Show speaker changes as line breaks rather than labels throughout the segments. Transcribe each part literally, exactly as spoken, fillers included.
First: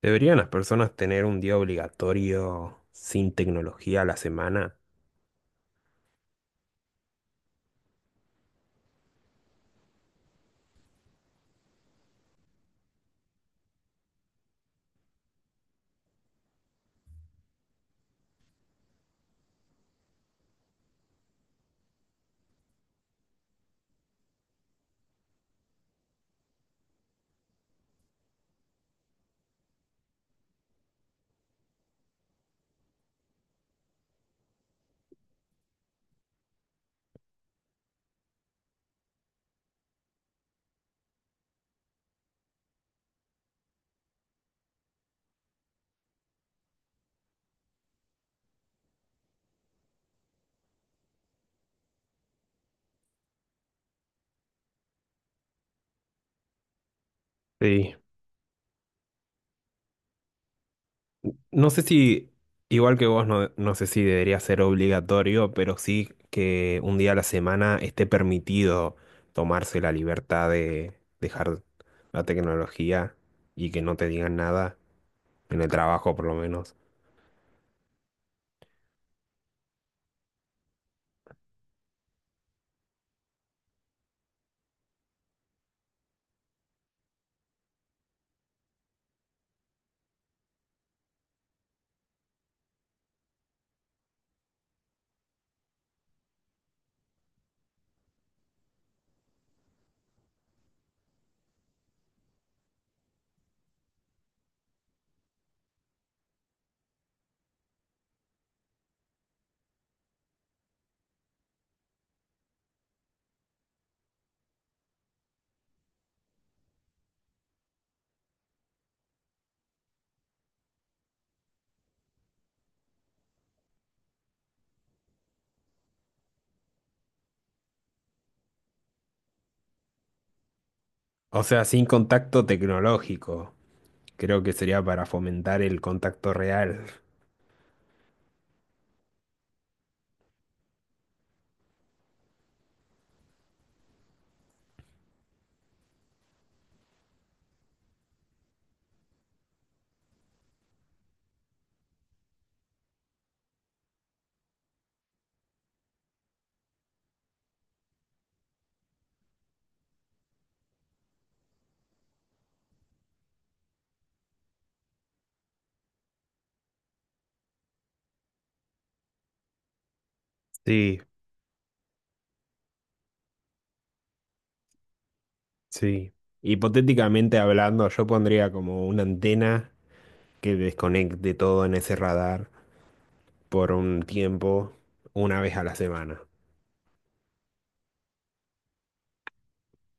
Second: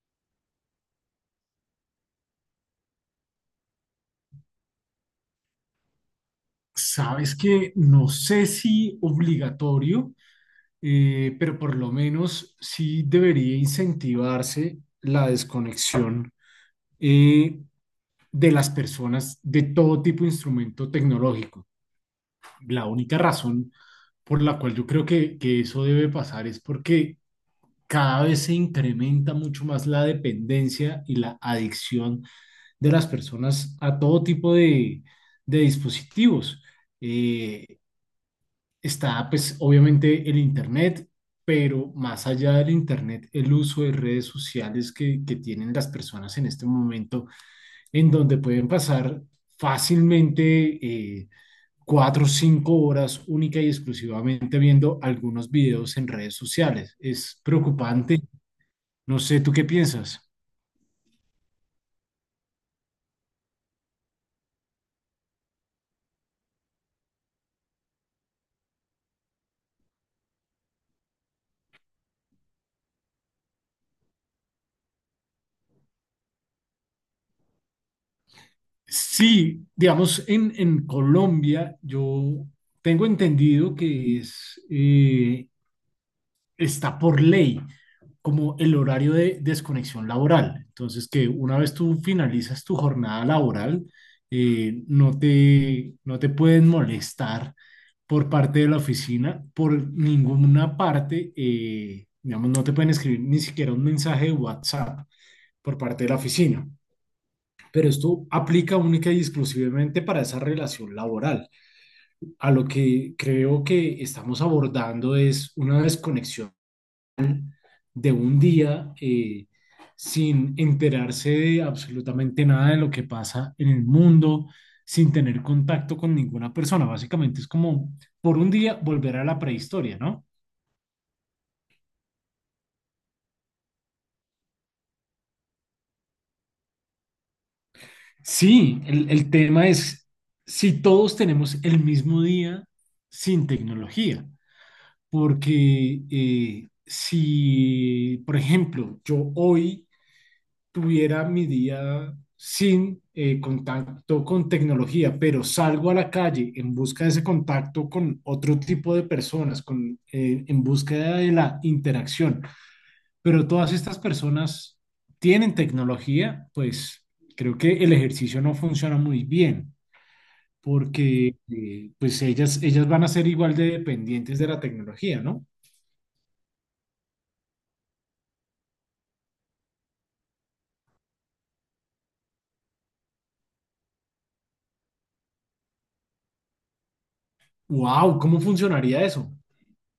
¿Deberían las personas tener un día obligatorio sin tecnología a la semana?
Sabes que no sé si obligatorio, eh, pero por lo menos sí debería incentivarse la desconexión eh, de las personas de todo tipo de instrumento tecnológico. La única razón por la cual yo creo que, que eso debe pasar es porque cada vez se incrementa mucho más la dependencia y la adicción de las personas a todo tipo de, de dispositivos. Eh, está pues obviamente el Internet, pero más allá del Internet, el uso de redes sociales que, que tienen las personas en este momento, en donde pueden pasar fácilmente eh, cuatro o cinco horas única y exclusivamente viendo algunos videos en redes sociales. Es
Sí.
preocupante. No sé, ¿tú qué piensas?
No sé si, igual que vos, no, no sé si debería ser obligatorio, pero sí que un día a la semana esté permitido tomarse la libertad de dejar la tecnología y que no te digan nada, en el trabajo por lo menos.
Sí, digamos, en, en Colombia yo tengo entendido que es, eh, está por ley, como el horario de desconexión laboral. Entonces, que una vez tú finalizas tu jornada laboral, eh, no te, no te pueden molestar por parte de la oficina, por ninguna parte, eh, digamos, no te pueden escribir ni siquiera un mensaje de WhatsApp por parte de la oficina. Pero esto aplica única y exclusivamente para esa relación laboral. A lo que creo que estamos abordando es una desconexión de un día eh, sin enterarse de absolutamente nada de lo que pasa en el mundo, sin tener contacto con ninguna persona. Básicamente es como por un día volver a la prehistoria, ¿no?
O sea, sin contacto tecnológico. Creo que sería para fomentar el contacto real.
Sí, el, el tema es si todos tenemos el mismo día sin tecnología, porque eh, si, por ejemplo, yo hoy tuviera mi día sin eh, contacto con tecnología, pero salgo a la calle en busca de ese contacto con otro tipo de personas, con, eh, en búsqueda de la interacción. Pero todas estas personas tienen tecnología, pues creo que el ejercicio no funciona muy bien,
Sí,
porque eh, pues ellas, ellas van a ser igual de dependientes de la tecnología, ¿no?
sí, hipotéticamente hablando, yo pondría como una antena que desconecte todo en ese radar por un tiempo, una vez a la semana.
¡Wow! ¿Cómo funcionaría eso?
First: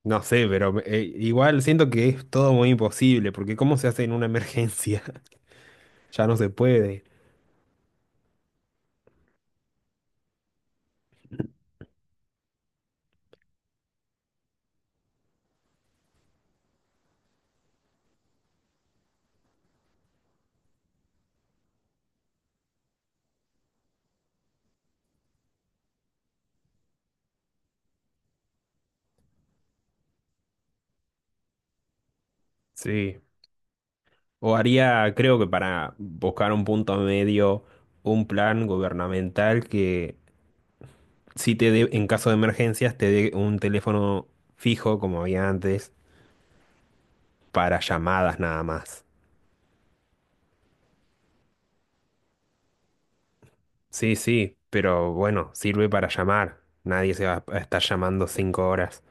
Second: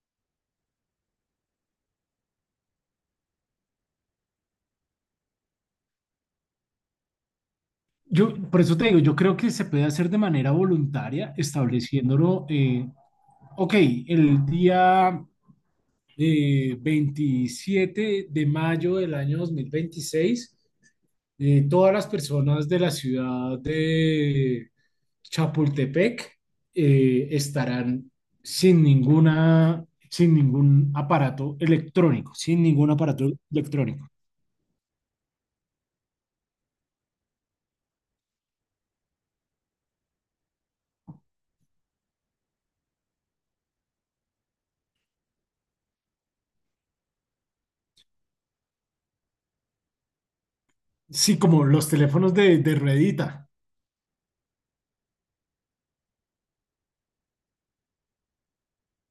No sé, pero eh, igual siento que es todo muy imposible, porque ¿cómo se hace en una emergencia? Ya no se puede.
Yo, por eso te digo, yo creo que se puede hacer de manera voluntaria, estableciéndolo, eh, ok, el día eh, veintisiete de mayo del año dos mil veintiséis, eh, todas las personas de la ciudad de Chapultepec eh, estarán sin ninguna, sin ningún aparato electrónico, sin ningún
Sí.
aparato electrónico.
O haría, creo que para buscar un punto medio, un plan gubernamental que si te dé, en caso de emergencias, te dé un teléfono fijo como había antes, para llamadas nada más.
Sí, como los teléfonos de, de ruedita.
Sí, sí, pero bueno, sirve para llamar. Nadie se va a estar llamando cinco horas.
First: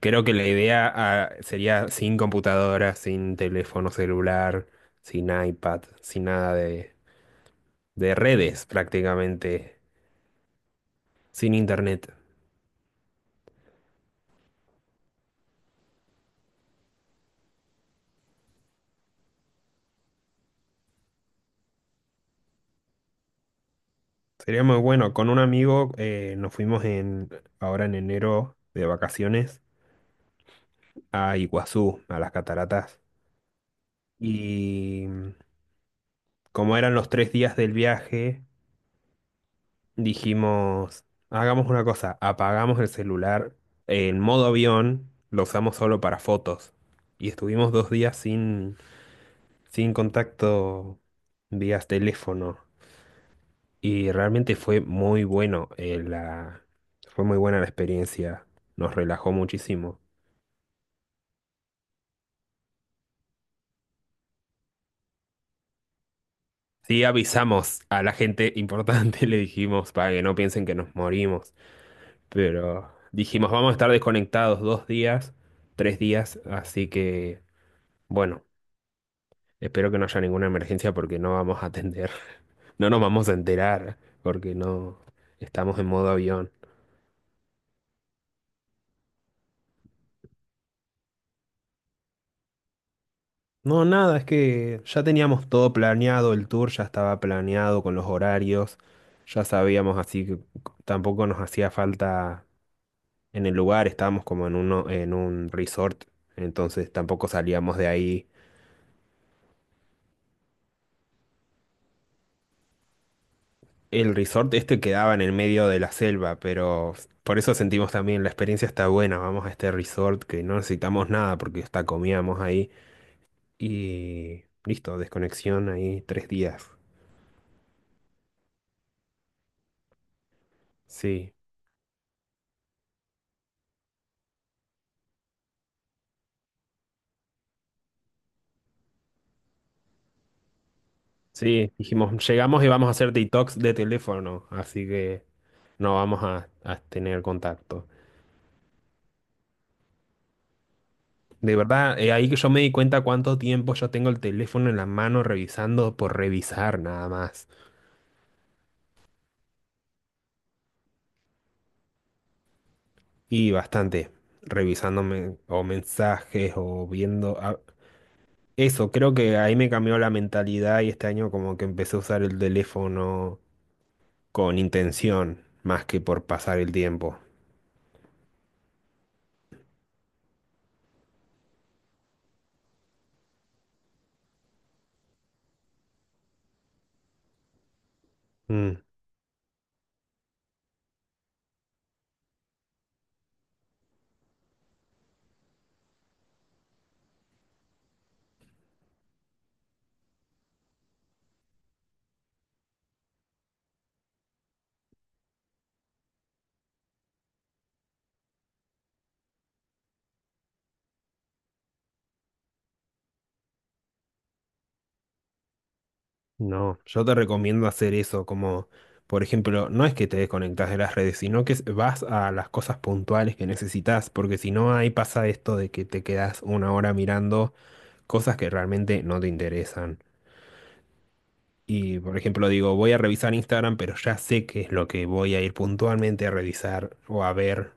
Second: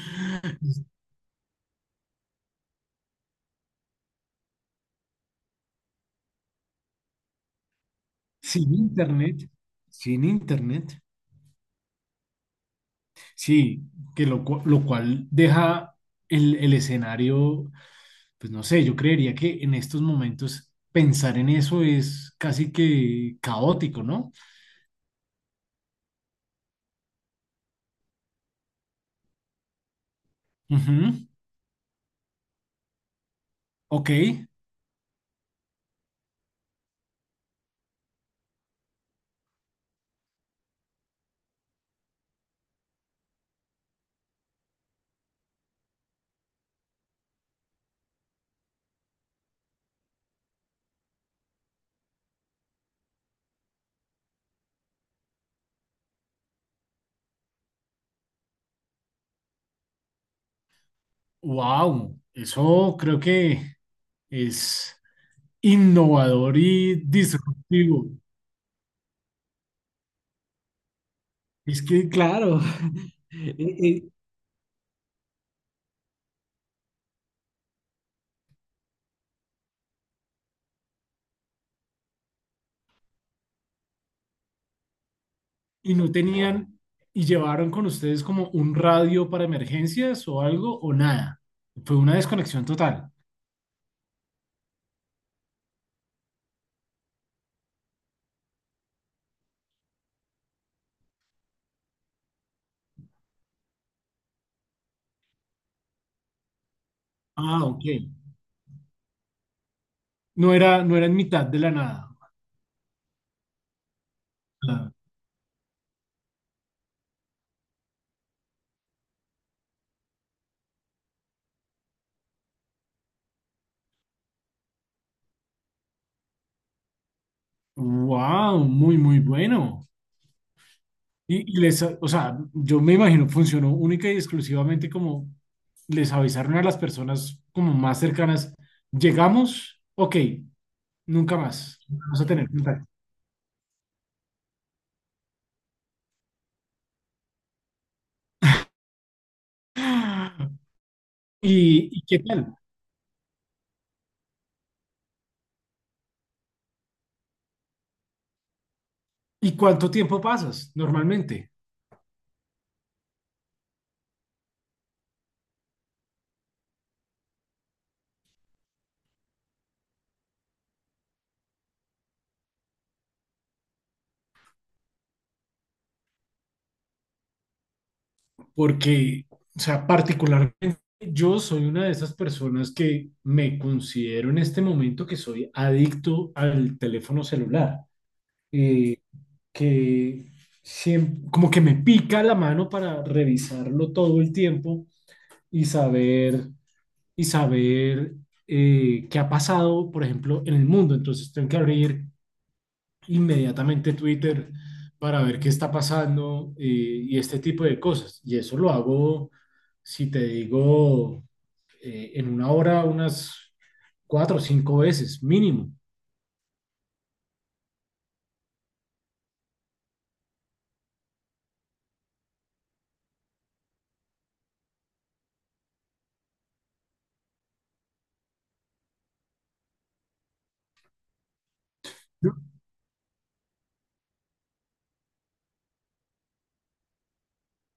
Creo que la idea, ah, sería sin computadora, sin teléfono celular, sin iPad, sin nada de, de redes
Sin internet,
prácticamente,
sin internet,
sin internet.
sí, que lo, cu- lo cual deja el, el escenario, pues no sé, yo creería que en estos momentos pensar en eso es casi que caótico, ¿no?
Sería muy bueno. Con un amigo eh, nos fuimos en, ahora en enero de vacaciones
Ujú.
a Iguazú, a las cataratas.
Ok,
Y mm, como eran los tres días del viaje, dijimos, hagamos una cosa, apagamos el celular en modo avión, lo usamos solo para fotos. Y estuvimos dos días sin, sin contacto vía teléfono. Y realmente fue muy bueno, eh, la, fue muy buena la experiencia, nos relajó muchísimo.
wow, eso creo que es innovador
Sí,
y
avisamos a
disruptivo.
la gente importante, le dijimos, para que no piensen que nos morimos.
Es que, claro,
Pero dijimos, vamos a estar
e-
desconectados dos días, tres días, así que... Bueno, espero que no haya ninguna emergencia porque no vamos a atender. No nos vamos a enterar porque no estamos en
y
modo
no
avión.
tenían, y llevaron con ustedes como un radio para emergencias o algo, o nada. Fue una desconexión total.
No, nada, es que ya teníamos todo planeado, el tour ya estaba planeado con los horarios, ya sabíamos, así que tampoco nos hacía falta en el lugar, estábamos como en uno, en un resort, entonces tampoco
Ah,
salíamos
ok.
de ahí.
No era, no era en mitad de la nada.
El resort este quedaba en el medio de la selva, pero por eso sentimos también la experiencia está buena. Vamos a este resort que no necesitamos nada porque hasta comíamos ahí. Y listo, desconexión ahí tres días.
Wow, muy, muy bueno.
Sí,
Y, y les, o sea, yo me imagino funcionó única y exclusivamente como les avisaron a las personas como más cercanas, llegamos, ok, nunca
sí,
más, vamos a
dijimos,
tener
llegamos y
contacto.
vamos a hacer detox de teléfono, así que no vamos a, a tener contacto. De
¿Y,
verdad,
y
eh,
qué
ahí que yo
tal?
me di cuenta cuánto tiempo yo tengo el teléfono en la mano revisando por revisar nada más.
¿Y cuánto tiempo pasas normalmente?
Y bastante, revisándome o mensajes o viendo... a- Eso, creo que ahí me cambió la mentalidad y este año como que empecé a usar el teléfono con intención, más que por pasar el tiempo.
Porque, o sea, particularmente yo soy una de esas personas que me considero en este momento que soy adicto al teléfono celular,
Mm,
eh, que siem- como que me pica la mano para revisarlo todo el tiempo y saber, y saber eh, qué ha pasado, por ejemplo, en el mundo. Entonces tengo que abrir inmediatamente Twitter para ver qué está pasando, eh, y este tipo de cosas. Y eso lo hago, si te digo, eh, en una hora unas cuatro o cinco veces mínimo.
no, yo te recomiendo hacer eso, como, por ejemplo, no es que te desconectas de las redes, sino que vas a las cosas puntuales que necesitas, porque si no, ahí pasa esto de que te quedas una hora mirando cosas que realmente no te interesan. Y, por ejemplo, digo, voy a revisar Instagram, pero ya sé qué es lo que voy a ir puntualmente a revisar o a ver.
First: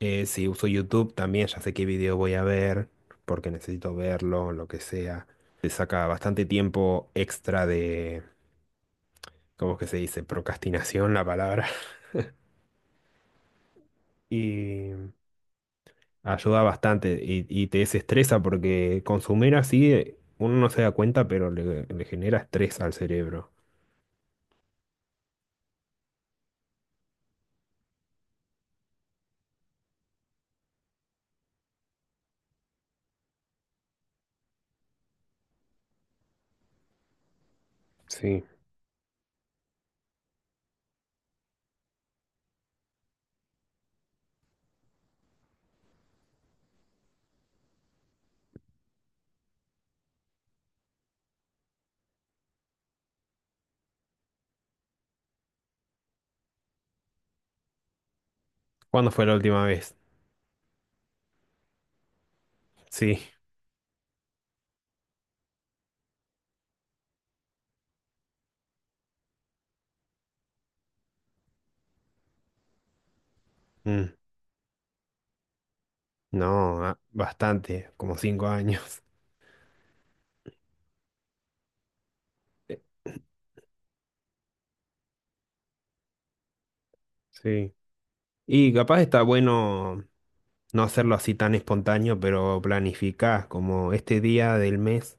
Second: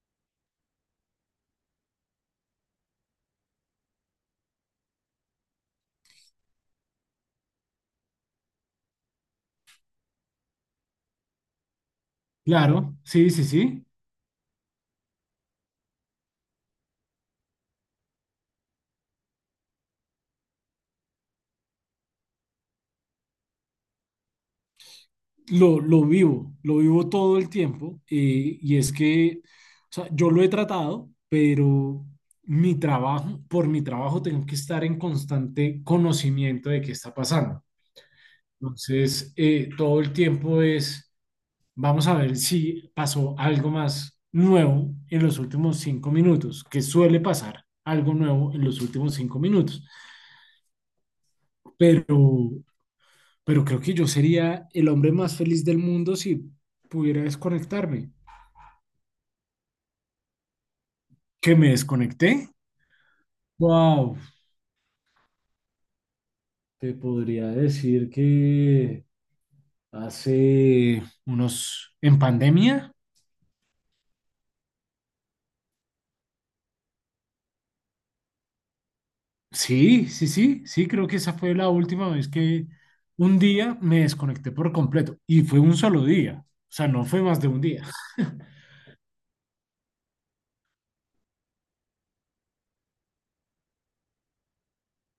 Eh, si uso YouTube, también ya sé qué video voy a ver, porque necesito verlo, lo que sea. Te saca bastante tiempo extra de, ¿cómo es que se dice? Procrastinación, la palabra.
Claro, sí, sí, sí.
Y ayuda bastante y, y te desestresa porque consumir así, eh, uno no se da cuenta, pero le, le genera estrés al cerebro.
Lo, lo vivo, lo vivo todo el tiempo. Eh, y es que, o sea, yo lo he tratado, pero mi trabajo, por mi trabajo tengo que estar en constante conocimiento de qué está pasando.
Sí.
Entonces, eh, todo el tiempo es: vamos a ver si pasó algo más nuevo en los últimos cinco minutos, que suele pasar algo nuevo en los últimos cinco minutos. Pero, pero creo que yo sería el hombre más feliz del mundo si pudiera desconectarme.
¿Cuándo fue la última vez?
¿Que me desconecté?
Sí.
Wow, te podría decir que hace unos, en pandemia.
Mm. No, ah, bastante, como cinco años.
Sí, sí, sí, sí, creo que esa fue la última vez que un día me desconecté por completo y fue un solo día, o sea, no fue más de un
Sí.
día.
Y capaz está bueno no hacerlo así tan espontáneo, pero planificás como este día del mes,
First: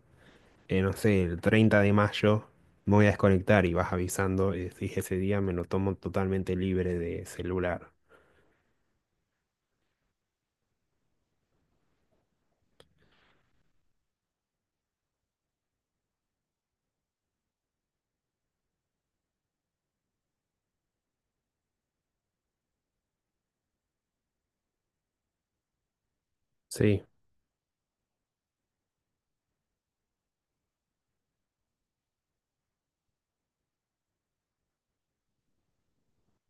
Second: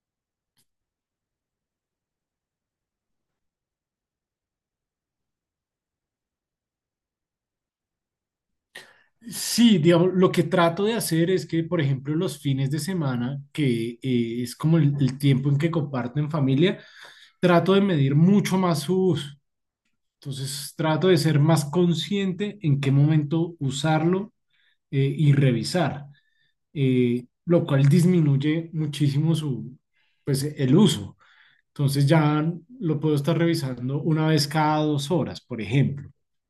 eh, no sé, el treinta de mayo, me voy a desconectar y vas avisando y decís, ese día me lo tomo totalmente libre de celular.
Sí, digamos, lo que trato de hacer es que, por ejemplo, los fines de semana, que eh, es como el, el tiempo en que comparto en familia, trato de medir mucho más su uso. Entonces, trato de ser más consciente en qué momento usarlo, eh, y revisar,
Sí,
eh, lo cual disminuye muchísimo su, pues, el uso. Entonces ya lo puedo estar revisando una vez cada dos horas, por ejemplo.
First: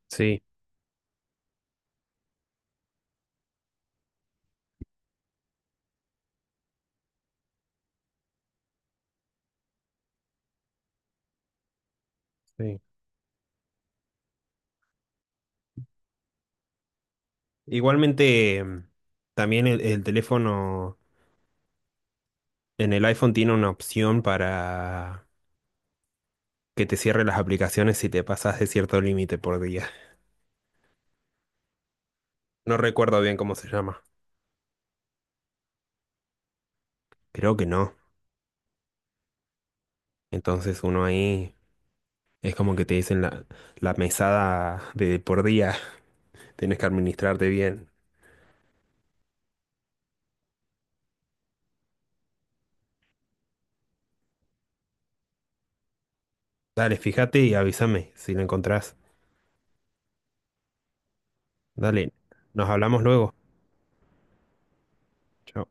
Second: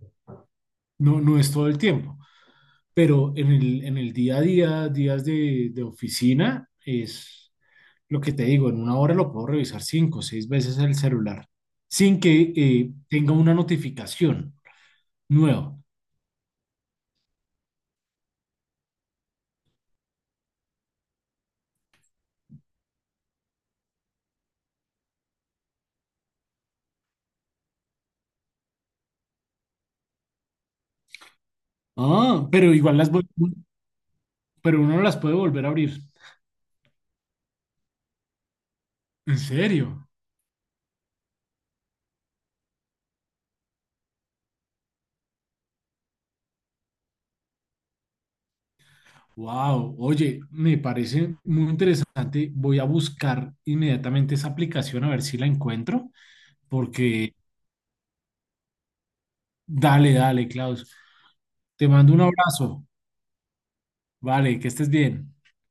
sí,
No, no es todo el tiempo, pero en el, en el día a día, días de, de oficina, es lo que te digo, en una hora lo puedo revisar cinco o seis veces el celular sin que
sí.
eh, tenga una notificación nueva.
Igualmente, em, también el, el teléfono en el iPhone tiene una opción para que te cierre las aplicaciones si te pasas de cierto límite por día.
Ah, pero
No
igual las,
recuerdo
vuel-
bien cómo se llama.
pero uno las puede volver a abrir.
Creo que no.
¿En serio?
Entonces uno ahí es como que te dicen la, la mesada de por día. Tenés que administrarte bien.
Wow, oye, me parece muy interesante. Voy a buscar inmediatamente esa aplicación a ver si la encuentro,
Dale,
porque
fíjate y avísame si lo encontrás.
dale, dale, Klaus. Te
Dale,
mando un
nos
abrazo.
hablamos luego.
Vale, que estés bien.
Chao.